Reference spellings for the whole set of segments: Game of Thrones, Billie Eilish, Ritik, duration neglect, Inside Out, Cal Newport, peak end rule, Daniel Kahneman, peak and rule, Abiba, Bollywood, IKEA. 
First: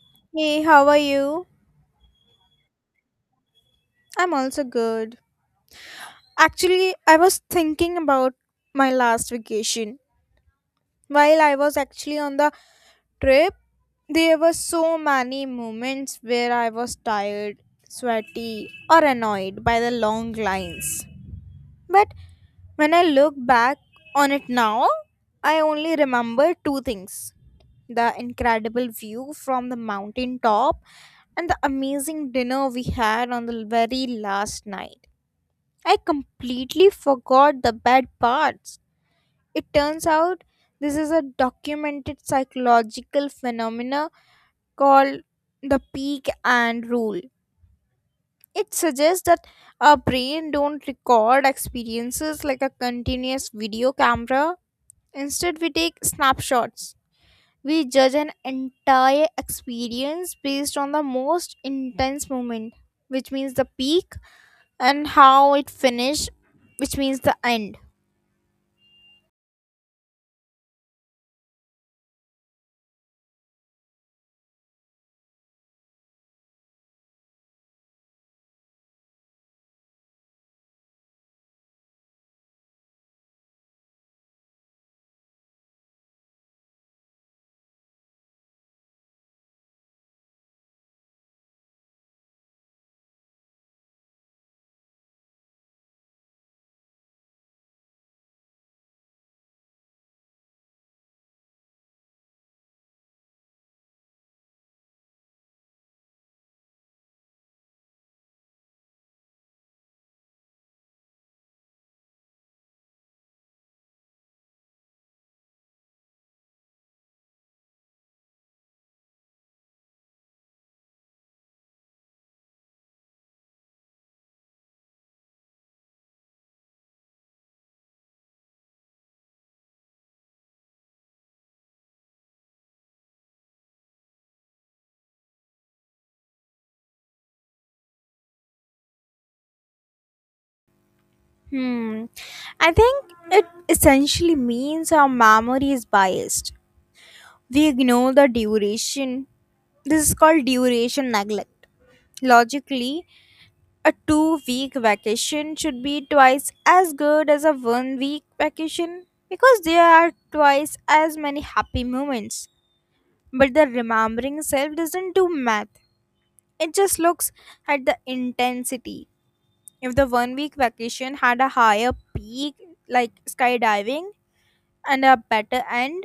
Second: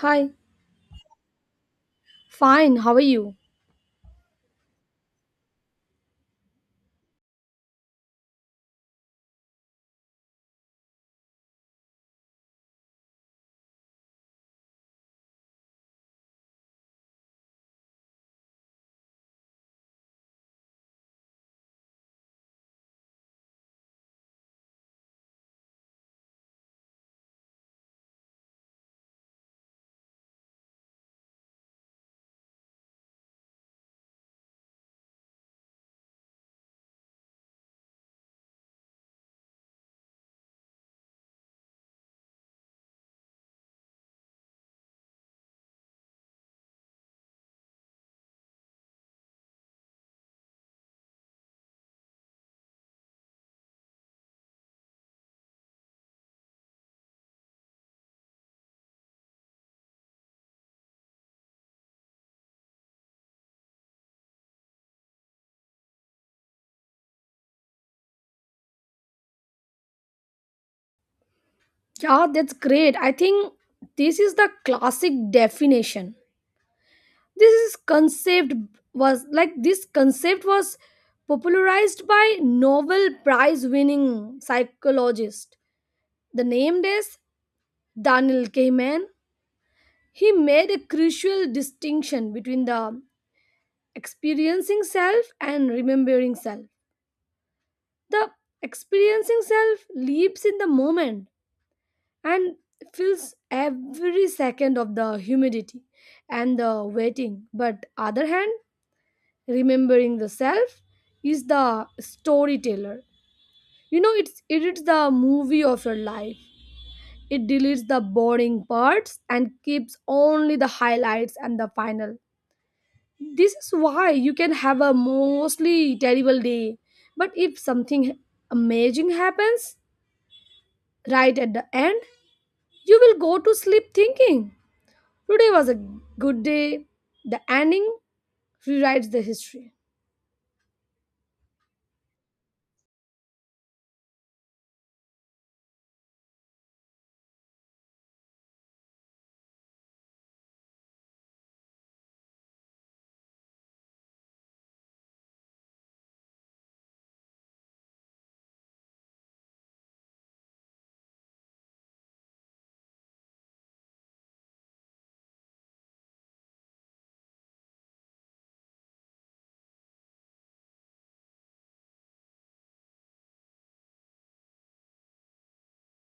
Hi, Hey, how are you? fine, how are you? I'm also good. Actually, I was thinking about my last vacation. While I was actually on the trip, there were so many moments where I was tired, sweaty, or annoyed by the long lines. But when I look back on it now, I only remember two things: the incredible view from the mountain top and the amazing dinner we had on the very last night. I completely forgot the bad parts. It turns out this is a documented psychological phenomena called the peak and rule. It suggests that our brain don't record experiences like a continuous video camera. Instead, we take snapshots. We judge an entire experience based on the most intense moment, which means the peak, and how it finished, which means the end. Yeah, that's great. I think this is the classic definition. This is concept this concept was popularized by Nobel Prize winning psychologist. The named is Daniel Kahneman. He made a crucial distinction between the experiencing self and remembering self. The experiencing self lives in the moment and fills every second of the humidity and the waiting but other hand remembering the self is the storyteller. It's the movie of your life. It deletes the boring parts and keeps only the highlights and the final. This is why you can have a mostly terrible day, but if something amazing happens right at the end, you will go to sleep thinking today was a good day. The ending rewrites the history. Hmm. I think it essentially means our memory is biased. We ignore the duration. This is called duration neglect. Logically, a 2 week vacation should be twice as good as a 1 week vacation because there are twice as many happy moments. But the remembering self doesn't do math, it just looks at the intensity. If the 1 week vacation had a higher peak, like skydiving, and a better end,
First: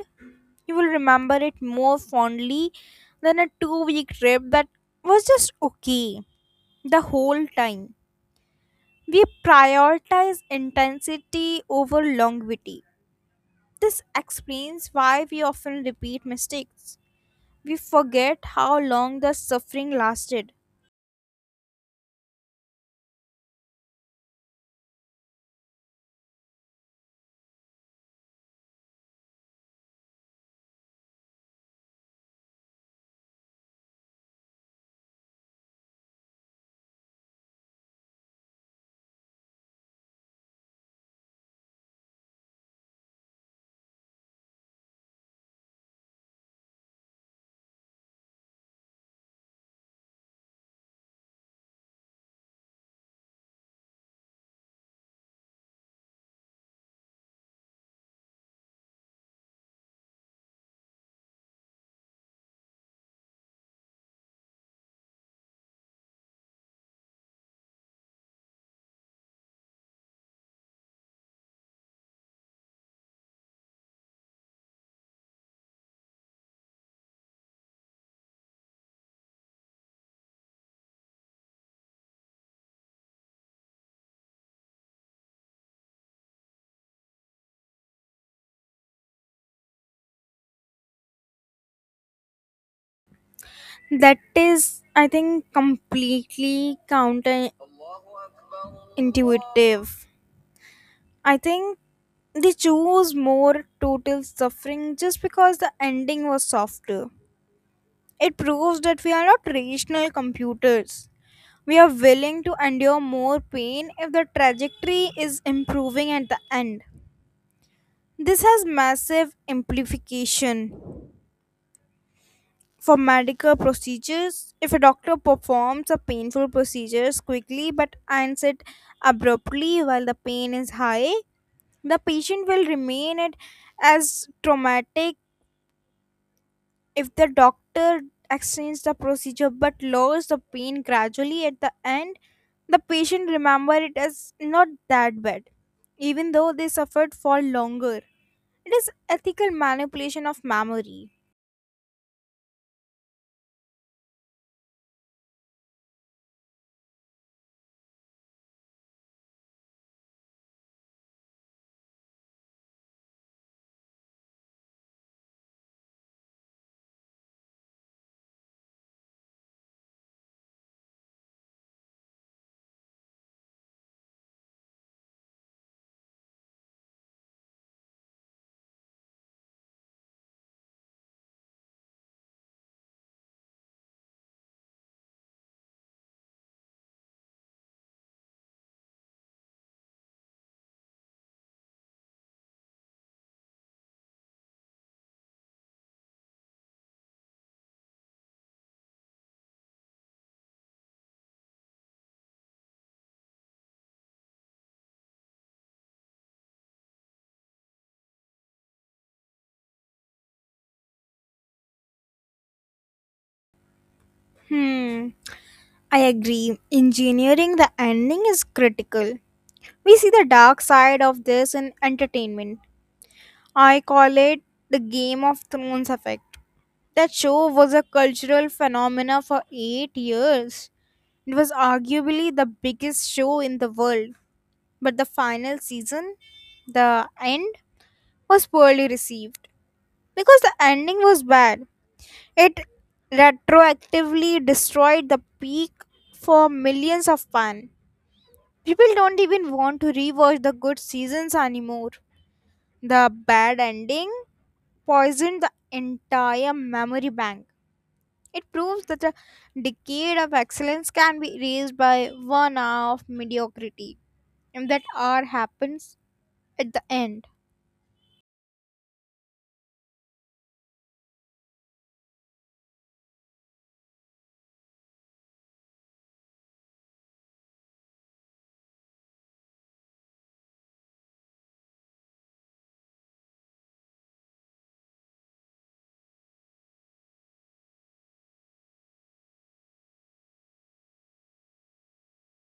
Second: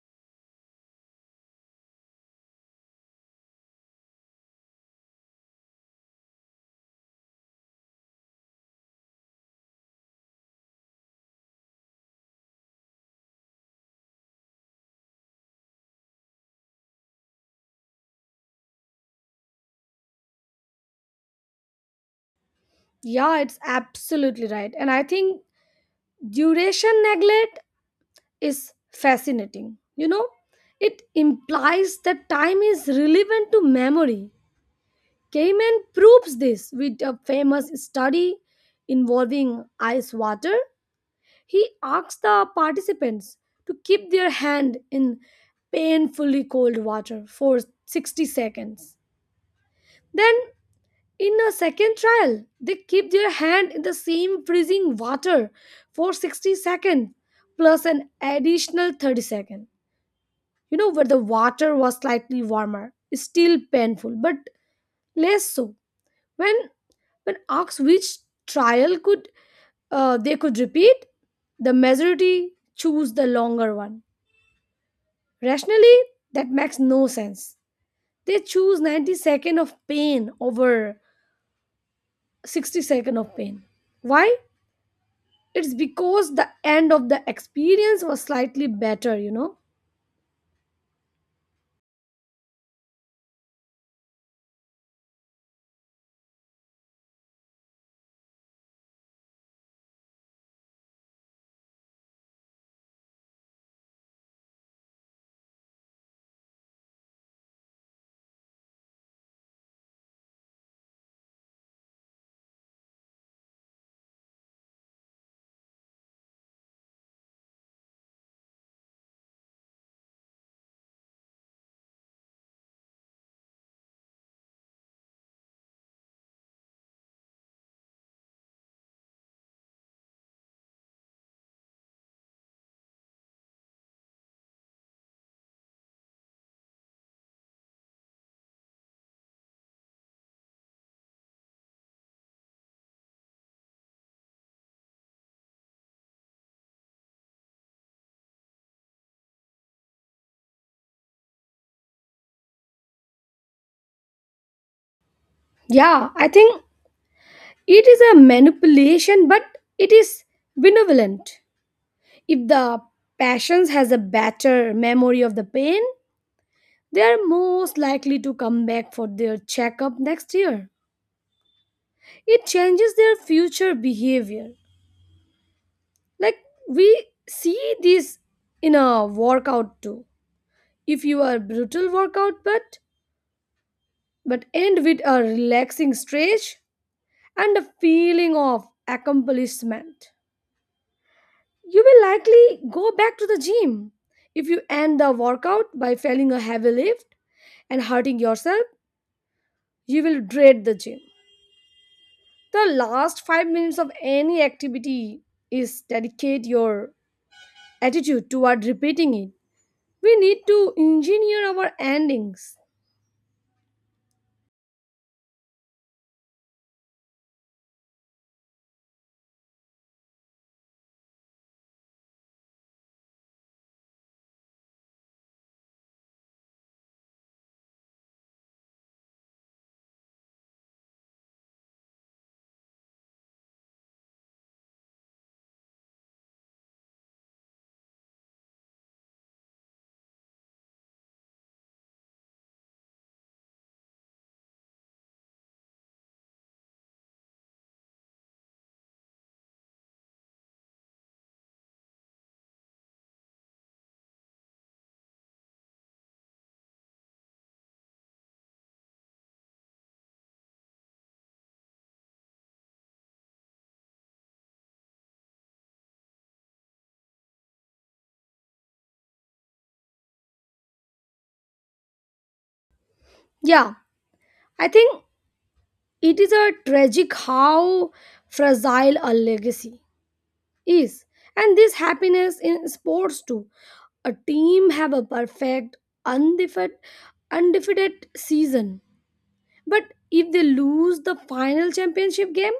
you will remember it more fondly than a 2 week trip that was just okay the whole time. We prioritize intensity over longevity. This explains why we often repeat mistakes. We forget how long the suffering lasted. Yeah, it's absolutely right. And I think duration neglect is fascinating. It implies that time is relevant to memory. Gaiman proves this with a famous study involving ice water. He asks the participants to keep their hand in painfully cold water for 60 seconds. Then, in a second trial, they keep their hand in the same freezing water for 60 seconds plus an additional 30 seconds, where the water was slightly warmer, it's still painful, but less so. When when asked which trial could they could repeat, the majority choose the longer one. Rationally, that makes no sense. They choose 90 seconds of pain over 60 seconds of pain. Why? It's because the end of the experience was slightly better. That is, I think, completely counterintuitive. I think they chose more total suffering just because the ending was softer. It proves that we are not rational computers. We are willing to endure more pain if the trajectory is improving at the end. This has massive implication for medical procedures. If a doctor performs a painful procedure quickly but ends it abruptly while the pain is high, the patient will remain it as traumatic. If the doctor extends the procedure but lowers the pain gradually at the end, the patient remember it as not that bad, even though they suffered for longer. It is ethical manipulation of memory. Yeah, I think it is a manipulation, but it is benevolent. If the passions has a better memory of the pain, they are most likely to come back for their checkup next year. It changes their future behavior, like we see this in a workout too. If you are brutal workout, but end with a relaxing stretch and a feeling of accomplishment. You will likely go back to the gym if you end the workout by failing a heavy lift and hurting yourself. You will dread the gym. The last 5 minutes of any activity is dedicate your attitude toward repeating it. We need to engineer our endings. Hmm, I agree. Engineering the ending is critical. We see the dark side of this in entertainment. I call it the Game of Thrones effect. That show was a cultural phenomena for 8 years. It was arguably the biggest show in the world, but the final season, the end, was poorly received. Because the ending was bad, it retroactively destroyed the peak for millions of fans. People don't even want to rewatch the good seasons anymore. The bad ending poisoned the entire memory bank. It proves that a decade of excellence can be erased by 1 hour of mediocrity, and that hour happens at the end. Yeah, I think it is a tragic how fragile a legacy is, and this happiness in sports too. A team have a perfect undefeated undefeated season, but if they lose the final championship game,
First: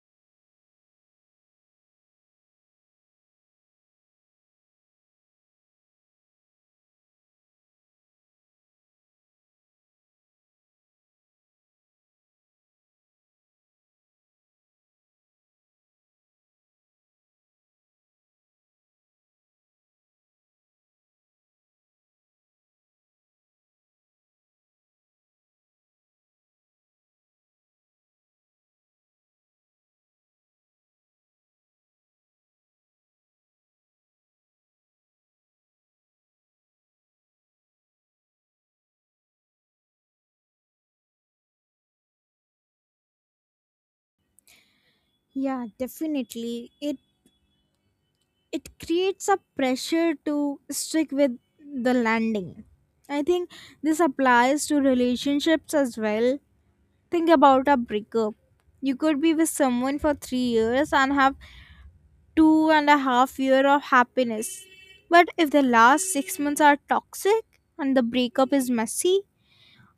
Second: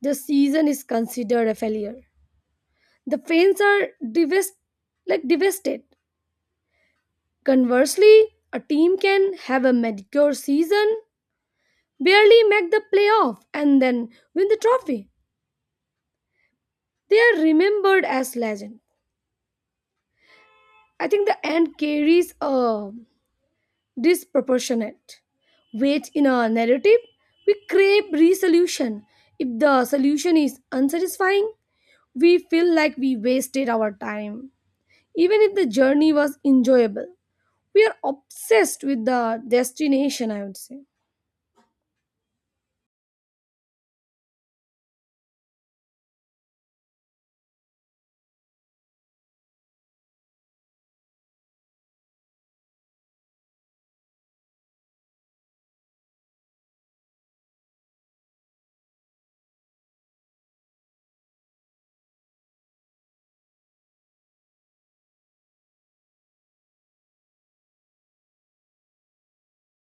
the season is considered a failure. The fans are devast- like devastated. Conversely, a team can have a mediocre season, barely make the playoff, and then win the trophy. They are remembered as legend. I think the end carries a disproportionate weight in a narrative. We crave resolution. If the solution is unsatisfying, we feel like we wasted our time. Even if the journey was enjoyable, we are obsessed with the destination, I would say. Yeah, definitely. It creates a pressure to stick with the landing. I think this applies to relationships as well. Think about a breakup. You could be with someone for 3 years and have two and a half year of happiness. But if the last 6 months are toxic and the breakup is messy,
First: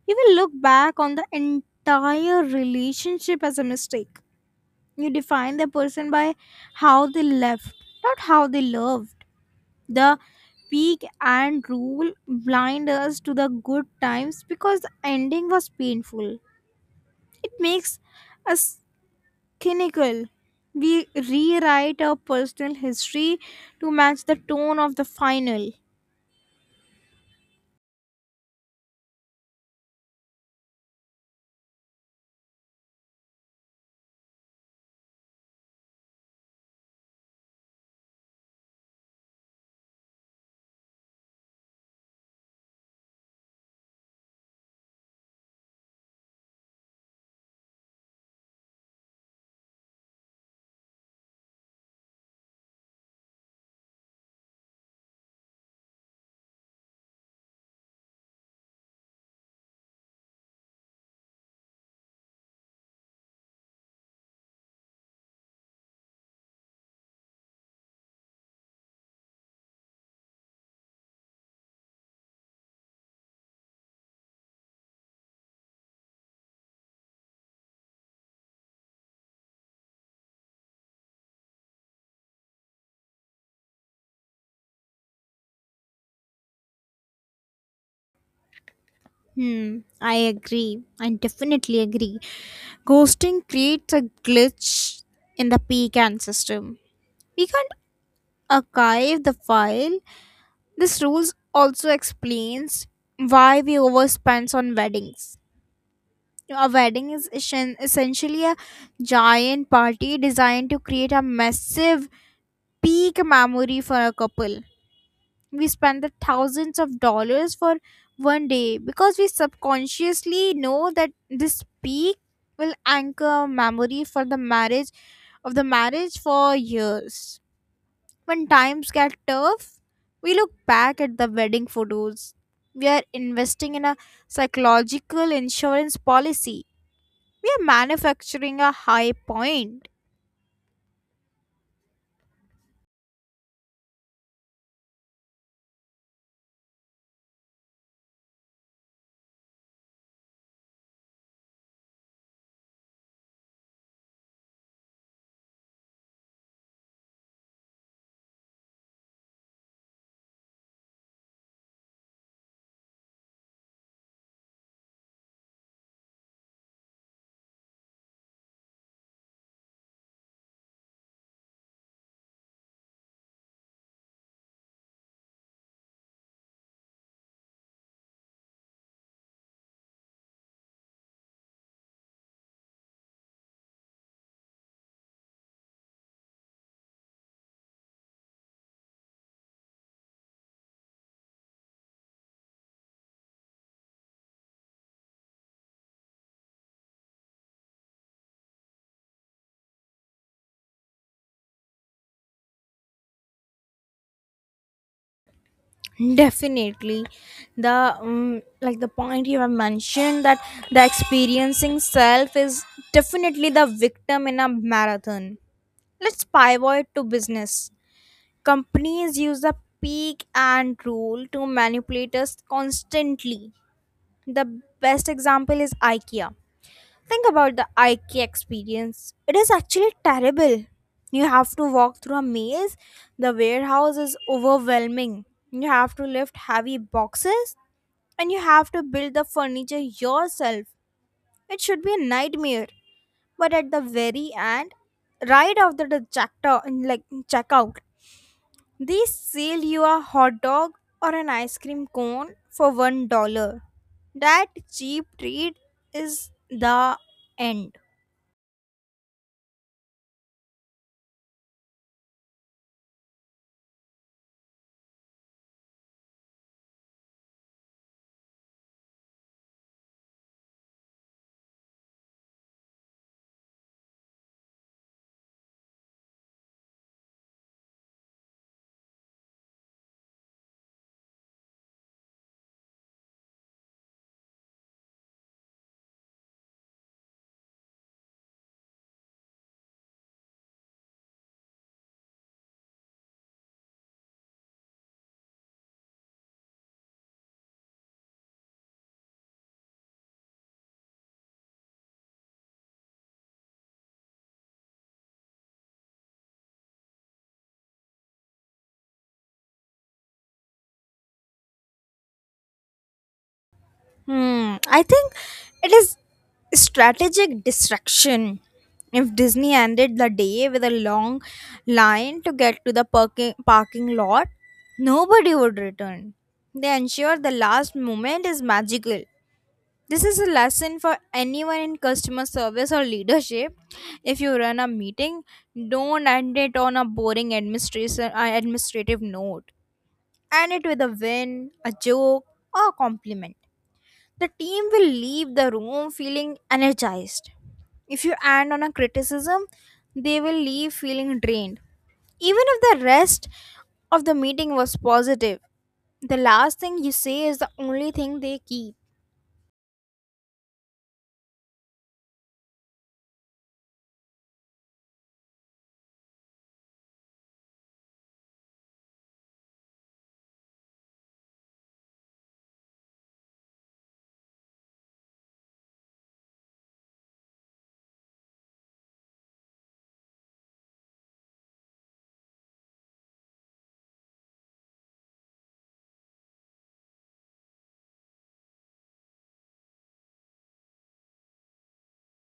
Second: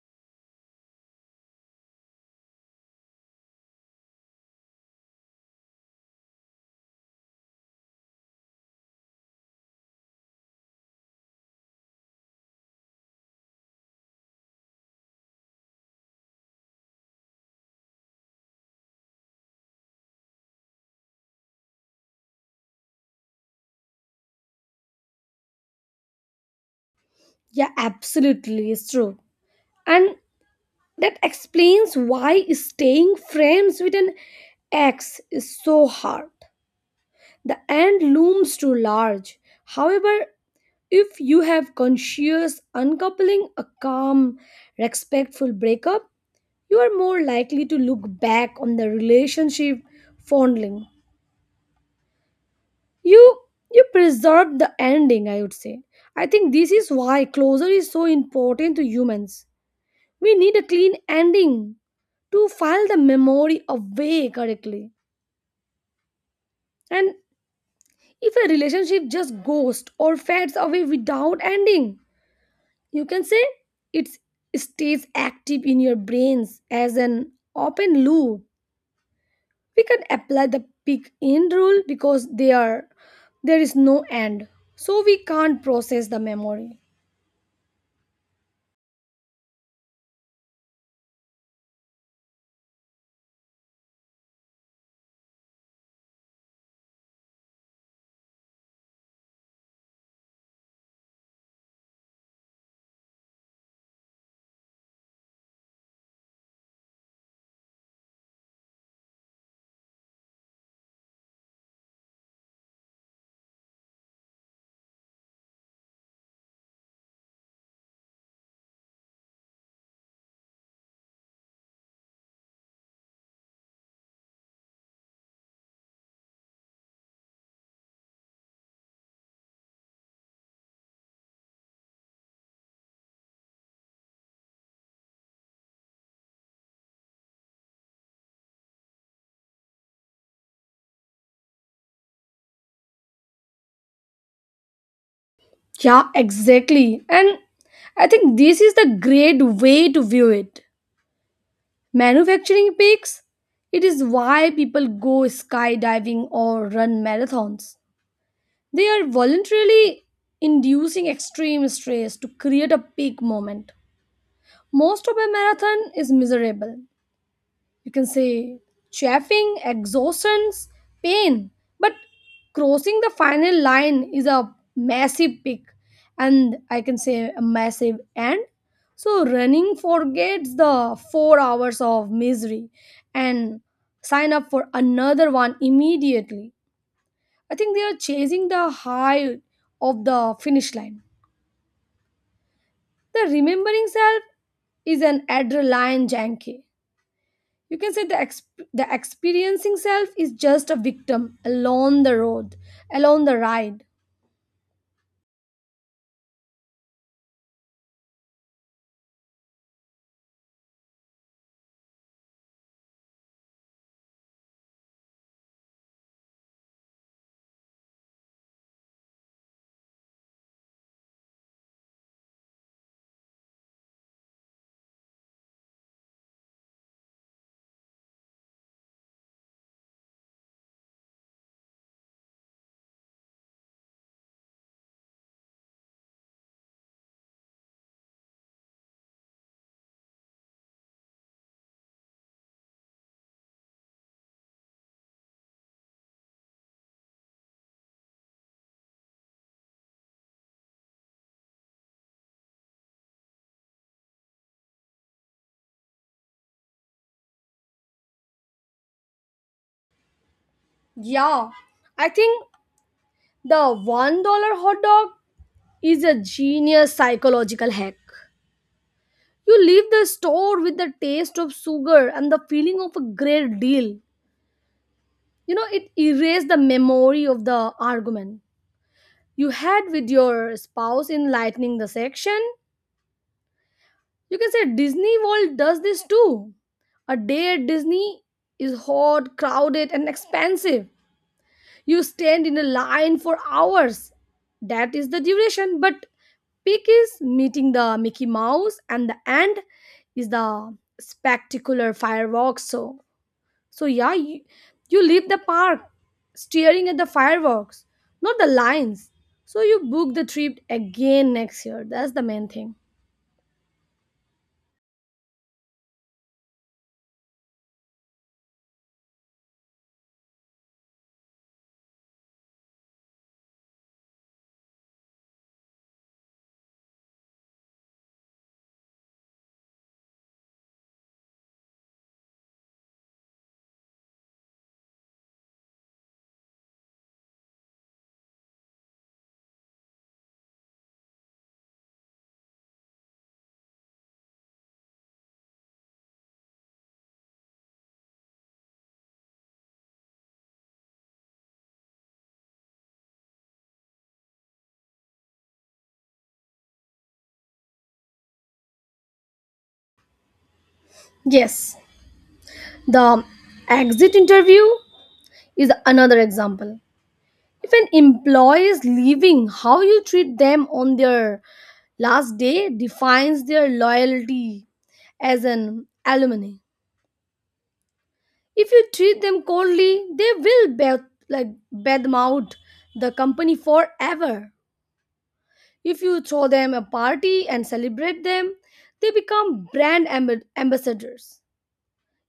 you will look back on the entire relationship as a mistake. You define the person by how they left, not how they loved. The peak and rule blind us to the good times because the ending was painful. It makes us cynical. We rewrite our personal history to match the tone of the final. Yeah, absolutely, it's true. And that explains why staying friends with an X is so hard. The end looms too large. However, if you have conscious uncoupling, a calm, respectful breakup, you are more likely to look back on the relationship fondling. You you preserve the ending, I would say. I think this is why closure is so important to humans. We need a clean ending to file the memory away correctly. And if a relationship just ghosts or fades away without ending, you can say it stays active in your brains as an open loop. We can apply the peak end rule because they are there is no end, so we can't process the memory. Hmm, I agree. I definitely agree. Ghosting creates a glitch in the pecan system. We can't archive the file. This rule also explains why we overspend on weddings. A wedding is essentially a giant party designed to create a massive peak memory for a couple. We spend the thousands of dollars for one day because we subconsciously know that this peak will anchor memory for the marriage for years. When times get tough, we look back at the wedding photos. We are investing in a psychological insurance policy. We are manufacturing a high point. Yeah, exactly. And I think this is the great way to view it, manufacturing peaks. It is why people go skydiving or run marathons. They are voluntarily inducing extreme stress to create a peak moment. Most of a marathon is miserable. You can say chafing, exhaustion, pain. But crossing the final line is a massive peak, and I can say a massive end. So running forgets the 4 hours of misery and sign up for another one immediately. I think they are chasing the high of the finish line. The remembering self is an adrenaline junkie. You can say the experiencing self is just a victim along the ride. Definitely, the like, the point you have mentioned that the experiencing self is definitely the victim in a marathon. Let's pivot to business. Companies use the peak and rule to manipulate us constantly. The best example is IKEA. Think about the IKEA experience. It is actually terrible. You have to walk through a maze. The warehouse is overwhelming. You have to lift heavy boxes and you have to build the furniture yourself. It should be a nightmare. But at the very end, right after the chapter, like checkout, they sell you a hot dog or an ice cream cone for $1. That cheap treat is the end. Yeah, I think the $1 hot dog is a genius psychological hack. You leave the store with the taste of sugar and the feeling of a great deal. It erased the memory of the argument you had with your spouse in lightening the section. You can say Disney World does this too. A day at Disney is hot, crowded, and expensive. You stand in a line for hours. That is the duration. But peak is meeting the Mickey Mouse, and the end is the spectacular fireworks. So yeah, you leave the park staring at the fireworks, not the lines. So you book the trip again next year. That's the main thing. Hmm. I think it is strategic distraction. If Disney ended the day with a long line to get to the parking lot, nobody would return. They ensure the last moment is magical. This is a lesson for anyone in customer service or leadership. If you run a meeting, don't end it on a boring administrative note. End it with a win, a joke, or a compliment. The team will leave the room feeling energized. If you end on a criticism, they will leave feeling drained. Even if the rest of the meeting was positive, the last thing you say is the only thing they keep. Yes. The exit interview is another example. If an employee is leaving, how you treat them on their last day defines their loyalty as an alumni. If you treat them coldly, they will badmouth the company forever. If you throw them a party and celebrate them, they become brand ambassadors.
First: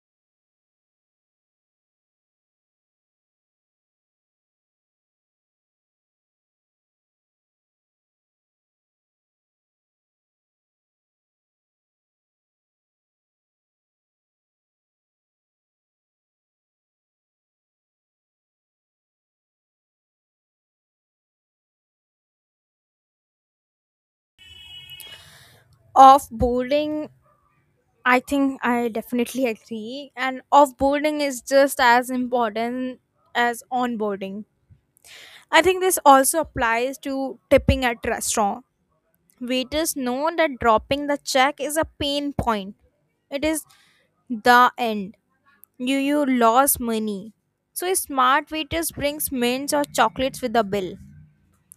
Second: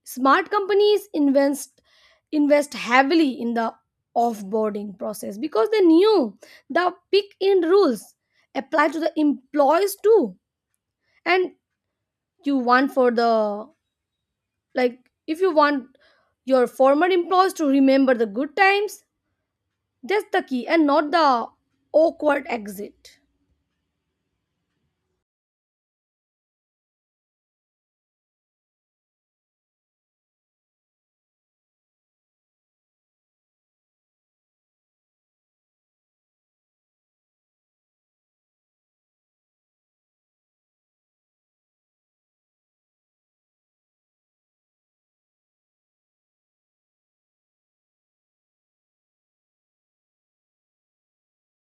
Smart companies invest heavily in the offboarding process because they knew the pick in rules apply to the employees too. And you want for the, like, if you want your former employees to remember the good times, that's the key, and not the awkward exit. Offboarding, I think I definitely agree. And offboarding is just as important as onboarding. I think this also applies to tipping at restaurant. Waiters know that dropping the check is a pain point. It is the end. You lost money. So a smart waiters brings mints or chocolates with the bill.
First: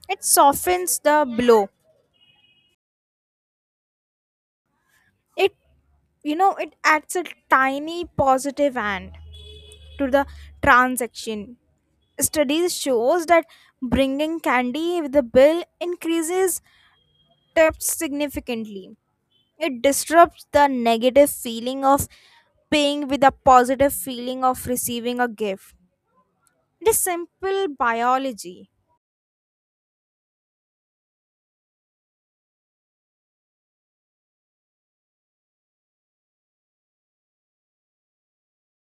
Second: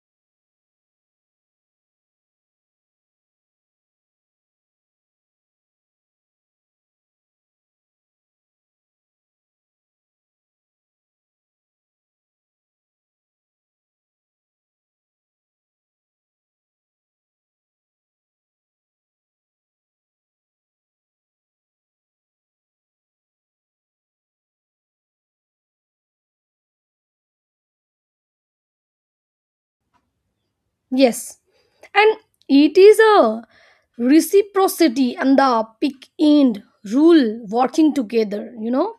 It softens the blow. It, you know, it adds a tiny positive hand to the transaction. Studies shows that bringing candy with the bill increases tips significantly. It disrupts the negative feeling of paying with a positive feeling of receiving a gift. It is simple biology. Yes, and it is a reciprocity and the pick end rule working together.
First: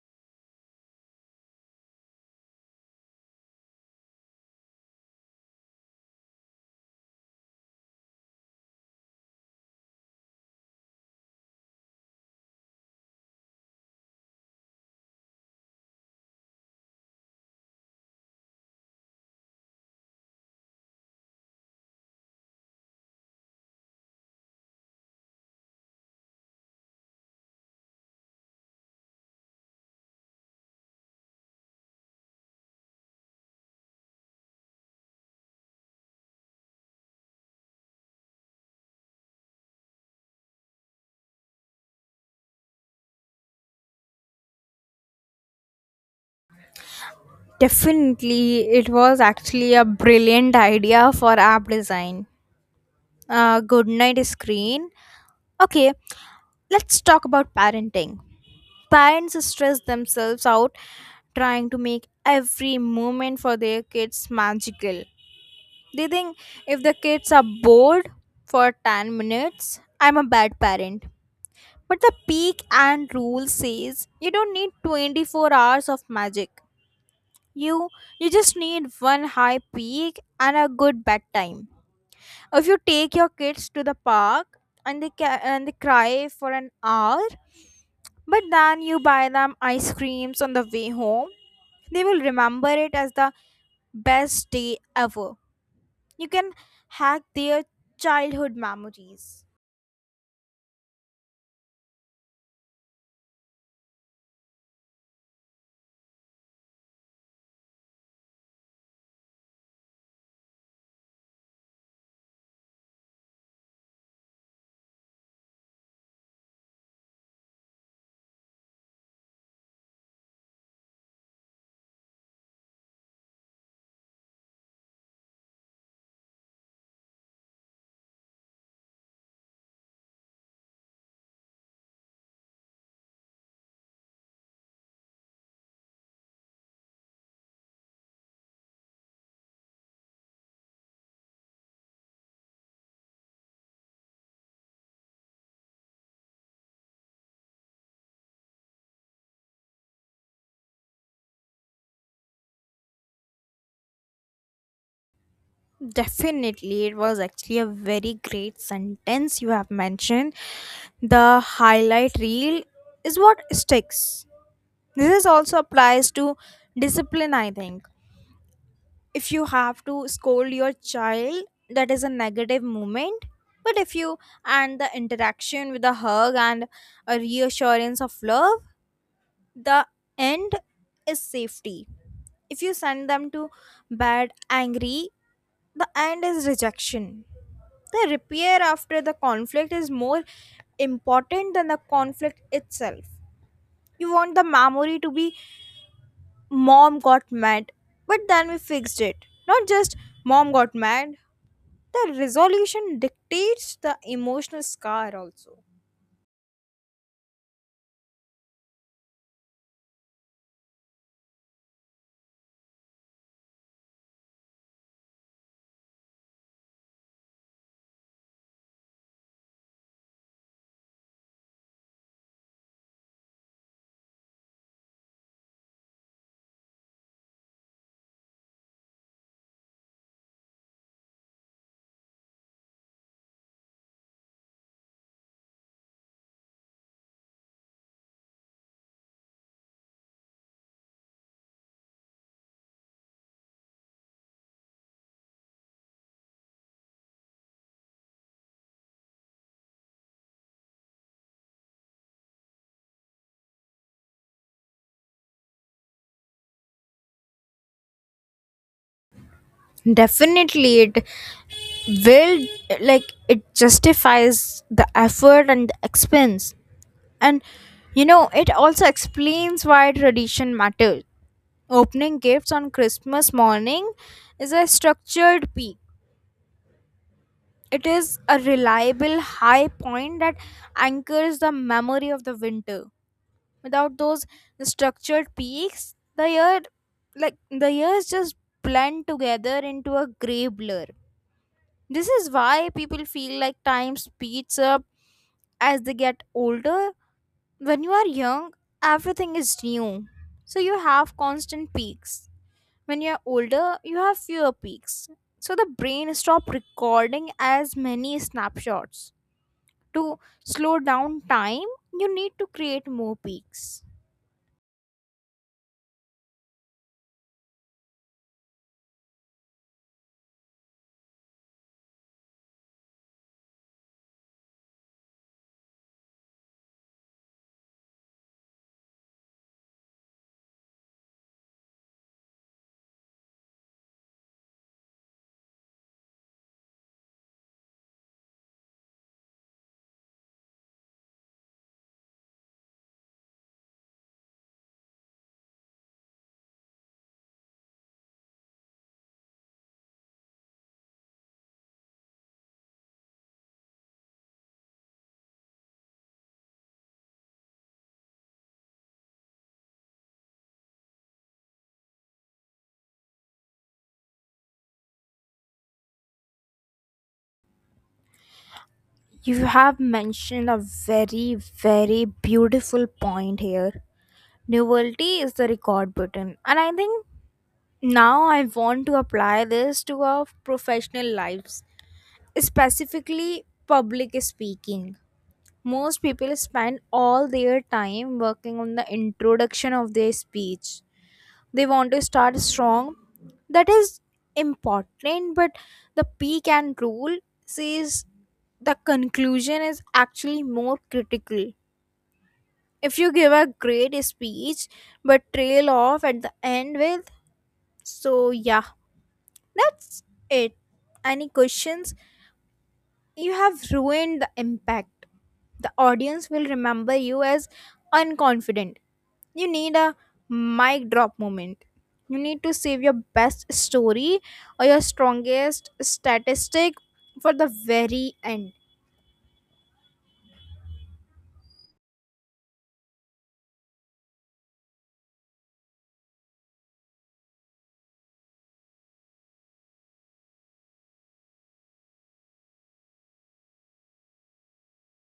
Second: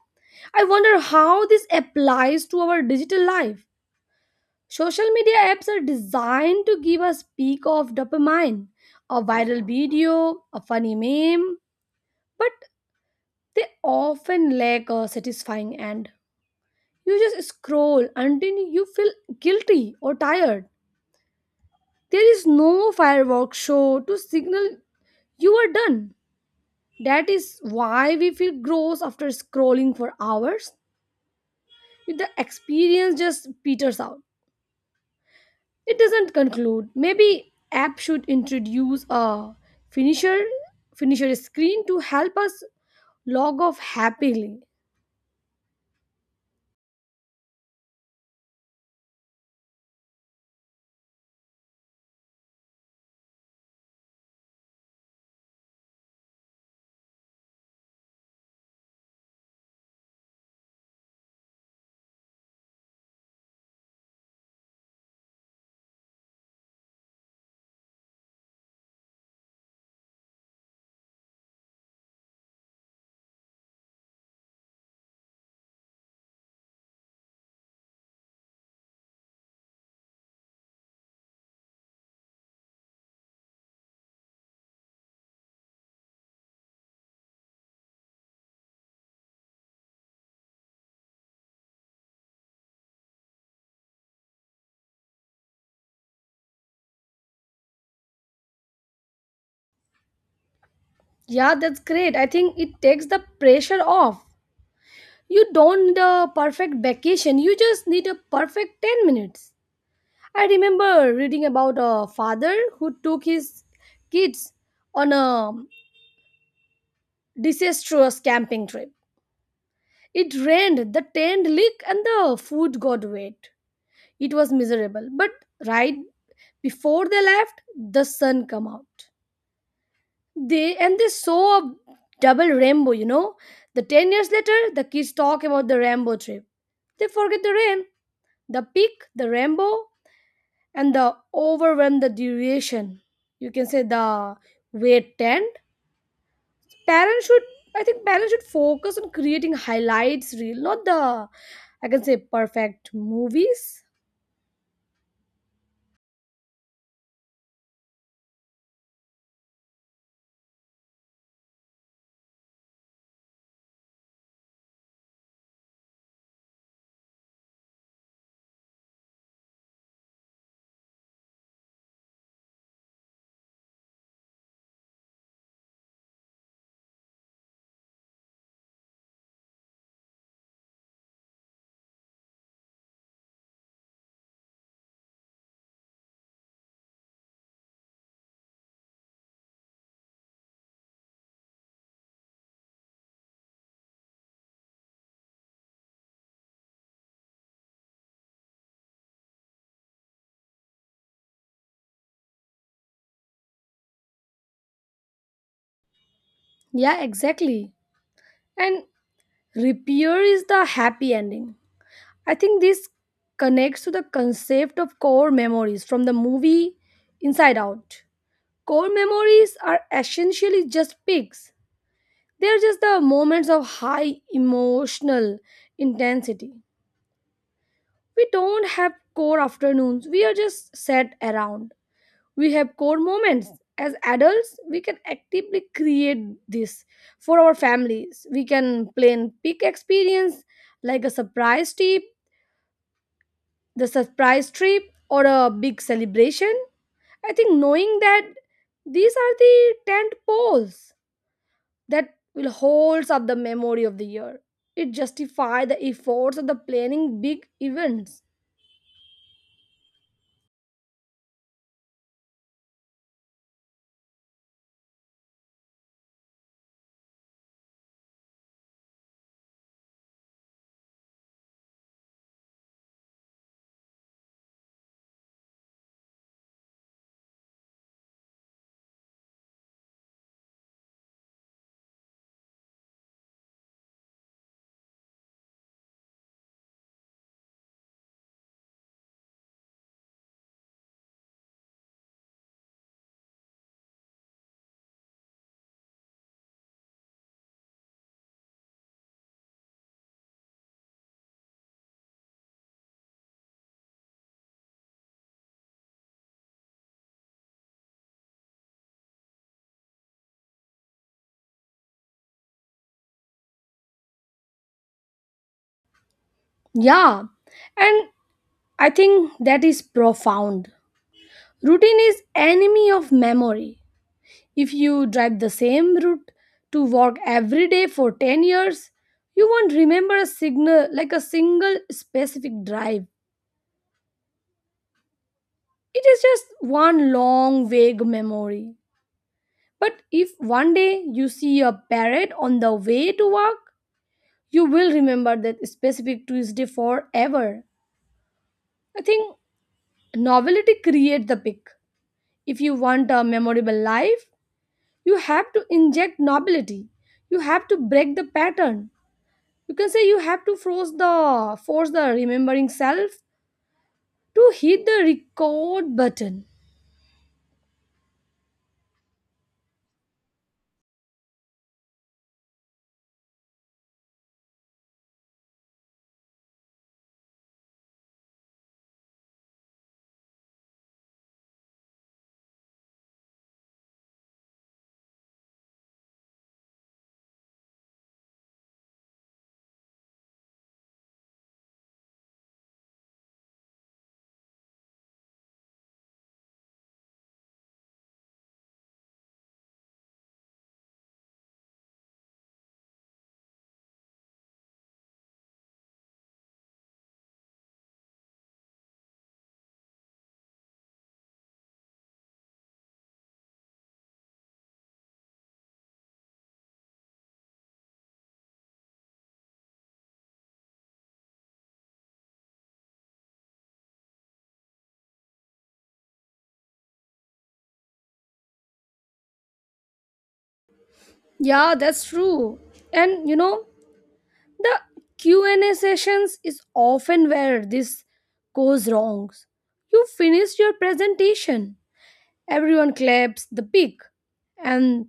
I wonder how this applies to our digital life. Social media apps are designed to give us peak of dopamine, a viral video, a funny meme, but they often lack a satisfying end. You just scroll until you feel guilty or tired. There is no fireworks show to signal you are done. That is why we feel gross after scrolling for hours. The experience just peters out. It doesn't conclude. Maybe app should introduce a finisher finisher screen to help us log off happily. Definitely, it was actually a brilliant idea for app design. Good night screen. Okay, let's talk about parenting. Parents stress themselves out trying to make every moment for their kids magical. They think if the kids are bored for 10 minutes, I'm a bad parent. But the peak and rule says you don't need 24 hours of magic. You you just need one high peak and a good bedtime. If you take your kids to the park and they cry for an hour, but then you buy them ice creams on the way home, they will remember it as the best day ever. You can hack their childhood memories. Yeah, that's great. I think it takes the pressure off. You don't need a perfect vacation. You just need a perfect 10 minutes. I remember reading about a father who took his kids on a disastrous camping trip. It rained, the tent leaked, and the food got wet. It was miserable. But right before they left, the sun came out. They saw a double rainbow. The 10 years later, the kids talk about the rainbow trip. They forget the rain, the peak, the rainbow, and the overwhelm the duration. You can say the wet tent. Parents should, I think, parents should focus on creating highlights reel, not the, I can say, perfect movies. Definitely, it was actually a very great sentence you have mentioned. The highlight reel is what sticks. This is also applies to discipline, I think. If you have to scold your child, that is a negative moment. But if you and the interaction with a hug and a reassurance of love, the end is safety. If you send them to bed angry, the end is rejection. The repair after the conflict is more important than the conflict itself. You want the memory to be mom got mad but then we fixed it, not just mom got mad. The resolution dictates the emotional scar also. Yeah, exactly. And repair is the happy ending. I think this connects to the concept of core memories from the movie Inside Out. Core memories are essentially just pics. They're just the moments of high emotional intensity. We don't have core afternoons. We are just sat around. We have core moments. As adults, we can actively create this for our families. We can plan big experience, like a surprise trip the surprise trip or a big celebration. I think knowing that these are the tent poles that will hold up the memory of the year, it justifies the efforts of the planning big events. Definitely it will, like, it justifies the effort and the expense, and you know it also explains why tradition matters. Opening gifts on Christmas morning is a structured peak. It is a reliable high point that anchors the memory of the winter. Without those structured peaks, like the years just blend together into a gray blur. This is why people feel like time speeds up as they get older. When you are young, everything is new. So you have constant peaks. When you are older, you have fewer peaks. So the brain stops recording as many snapshots. To slow down time, you need to create more peaks. Yeah, and I think that is profound. Routine is enemy of memory. If you drive the same route to work every day for 10 years, you won't remember a signal like a single specific drive. It is just one long vague memory. But if one day you see a parrot on the way to work, you will remember that specific Tuesday forever. I think novelty creates the pick. If you want a memorable life, you have to inject novelty. You have to break the pattern. You can say you have to force the remembering self to hit the record button. You have mentioned a very, very beautiful point here. Novelty is the record button, and I think now I want to apply this to our professional lives, specifically public speaking. Most people spend all their time working on the introduction of their speech. They want to start strong. That is important, but the peak and rule says the conclusion is actually more critical. If you give a great speech but trail off at the end with, so yeah, that's it. Any questions? You have ruined the impact. The audience will remember you as unconfident. You need a mic drop moment. You need to save your best story or your strongest statistic for the very end. Yeah, that's true. And the Q&A sessions is often where this goes wrong. You finish your presentation. Everyone claps the pic, and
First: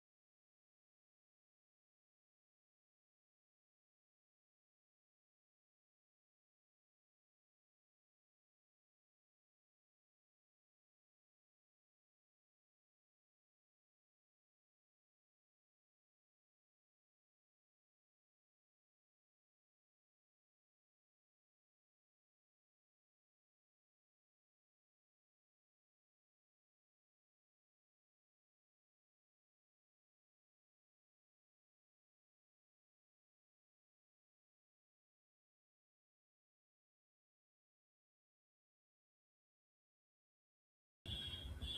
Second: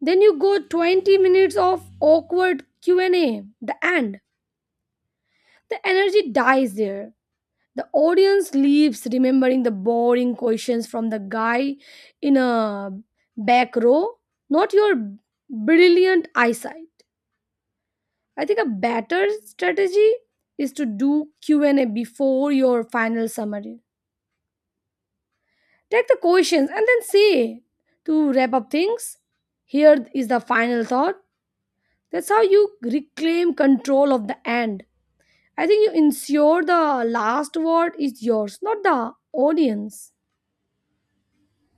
then you go 20 minutes of awkward Q&A, the end. The energy dies there. The audience leaves remembering the boring questions from the guy in a back row, not your brilliant eyesight. I think a better strategy is to do Q&A before your final summary. Take the questions and then say, to wrap up things, here is the final thought. That's how you reclaim control of the end. I think you ensure the last word is yours, not the audience.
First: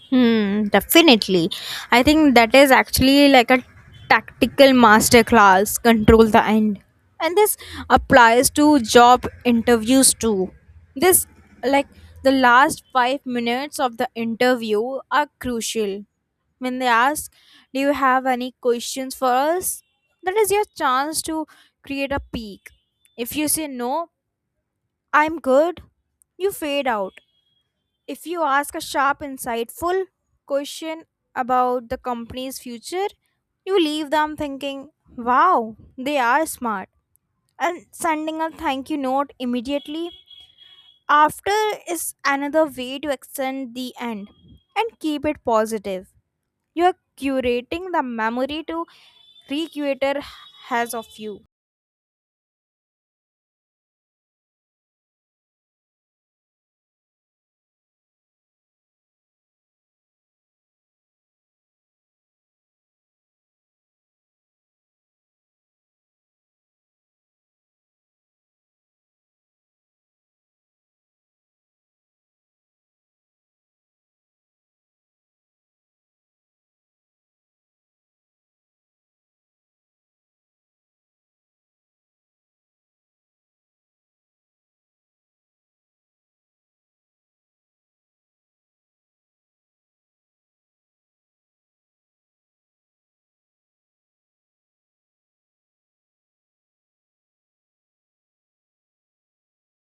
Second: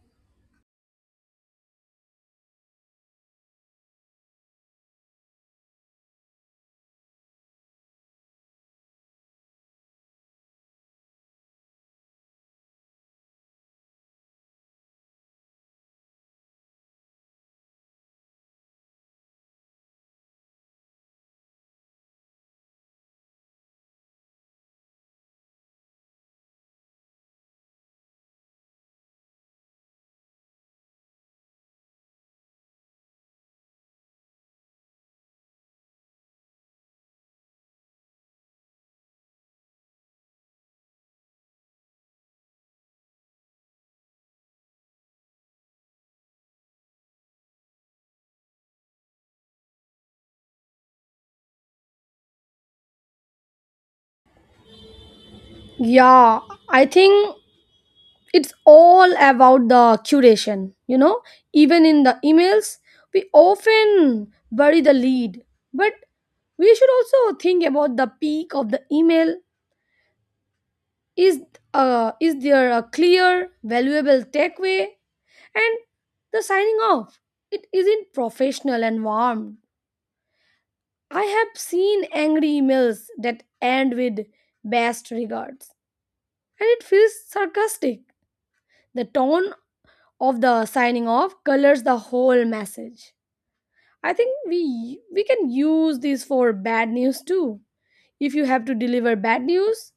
Hmm, definitely. I think that is actually like a tactical masterclass, control the end. And this applies to job interviews too. This, like, the last 5 minutes of the interview are crucial. When they ask, do you have any questions for us? That is your chance to create a peak. If you say no, I'm good, you fade out. If you ask a sharp, insightful question about the company's future, you leave them thinking, wow, they are smart. And sending a thank you note immediately after is another way to extend the end and keep it positive. You are curating the memory to recurator has of you. Yeah, I think it's all about the curation. Even in the emails, we often bury the lead. But we should also think about the peak of the email. Is is there a clear, valuable takeaway? And the signing off. It isn't professional and warm. I have seen angry emails that end with best regards, and it feels sarcastic. The tone of the signing off colors the whole message. I think we can use this for bad news too. If you have to deliver bad news,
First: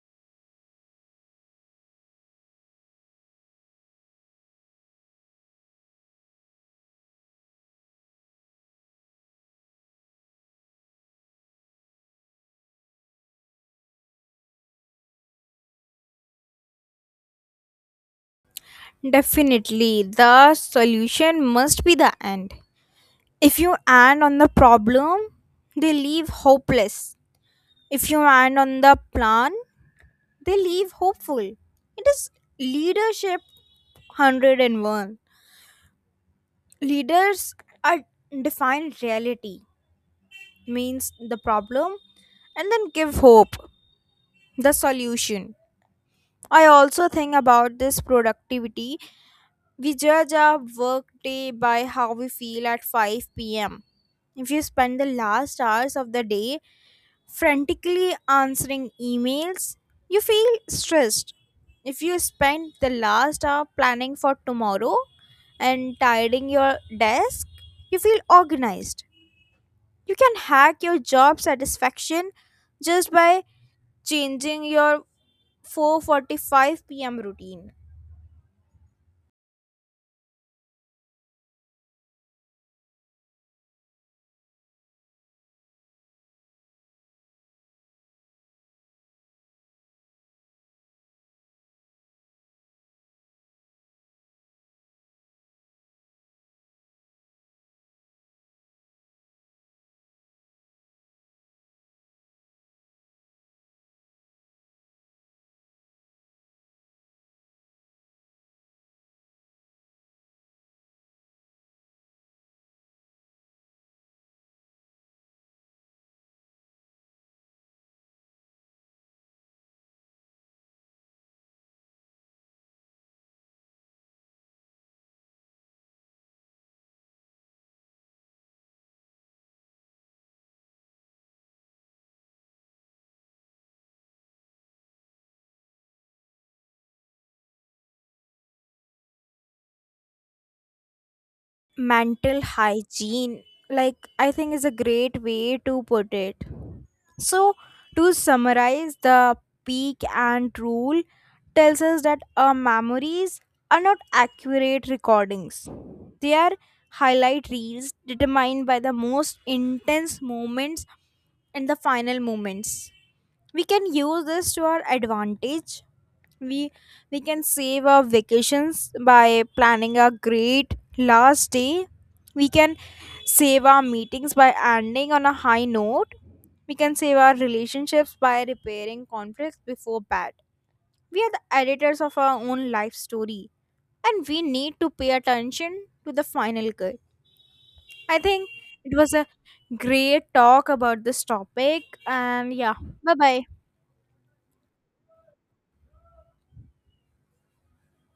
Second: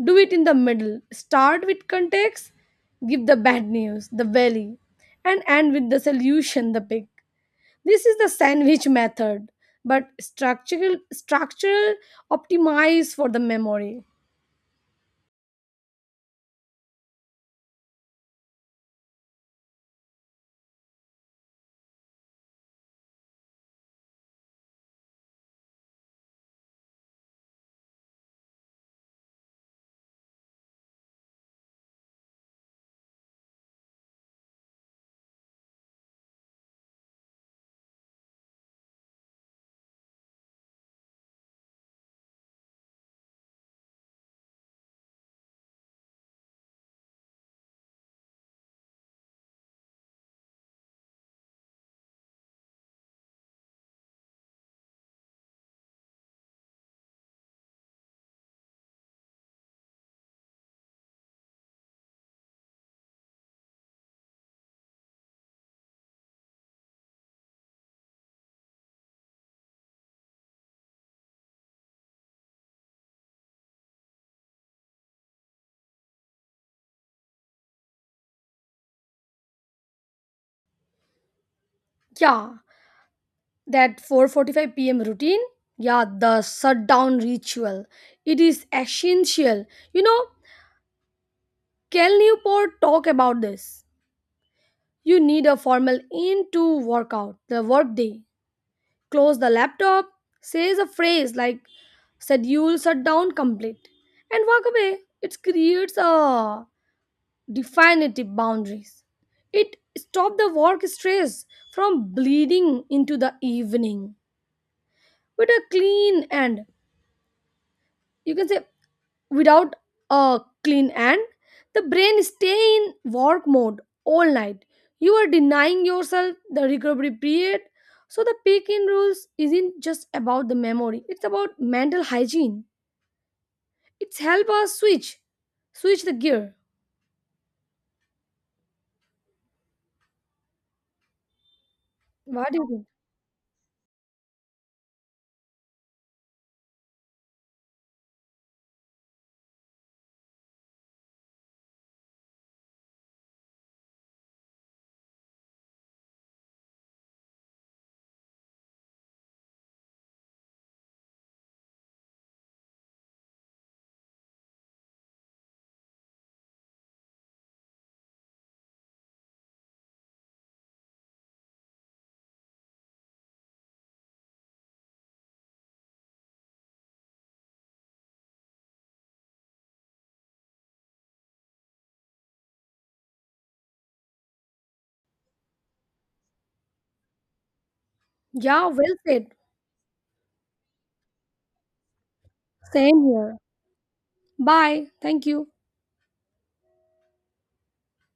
do it in the middle. Start with context, give the bad news, the belly, and end with the solution, the pick. This is the sandwich method, but structural optimized for the memory. Definitely, the solution must be the end. If you end on the problem, they leave hopeless. If you land on the plan, they leave hopeful. It is leadership 101. Leaders are define reality, means the problem, and then give hope, the solution. I also think about this productivity. We judge our work day by how we feel at 5 pm. If you spend the last hours of the day frantically answering emails, you feel stressed. If you spend the last hour planning for tomorrow and tidying your desk, you feel organized. You can hack your job satisfaction just by changing your 4:45 p.m. routine. Yeah, that 4:45 p.m. routine, yeah, the shutdown ritual. It is essential. You know, Cal Newport talk about this. You need a formal in to work out the workday. Close the laptop, says a phrase like schedule shutdown complete, and walk away. It creates a definitive boundaries. It stops the work stress from bleeding into the evening with a clean, and you can say without a clean hand, the brain stay in work mode all night. You are denying yourself the recovery period. So the peak in rules isn't just about the memory, it's about mental hygiene. It's help us switch the gear. Mental What do you think? hygiene, like, I think is a great way to put it. So, to summarize, the peak and rule tells us that our memories are not accurate recordings. They are highlight reels determined by the most intense moments and the final moments. We can use this to our advantage. We we can save our vacations by planning a great last day. We can save our meetings by ending on a high note. We can save our relationships by repairing conflicts before bad. We are the editors of our own life story and we need to pay attention to the final cut. I think Yeah, it well was a said. great talk about this topic and yeah, Same bye here. bye. Bye, thank you.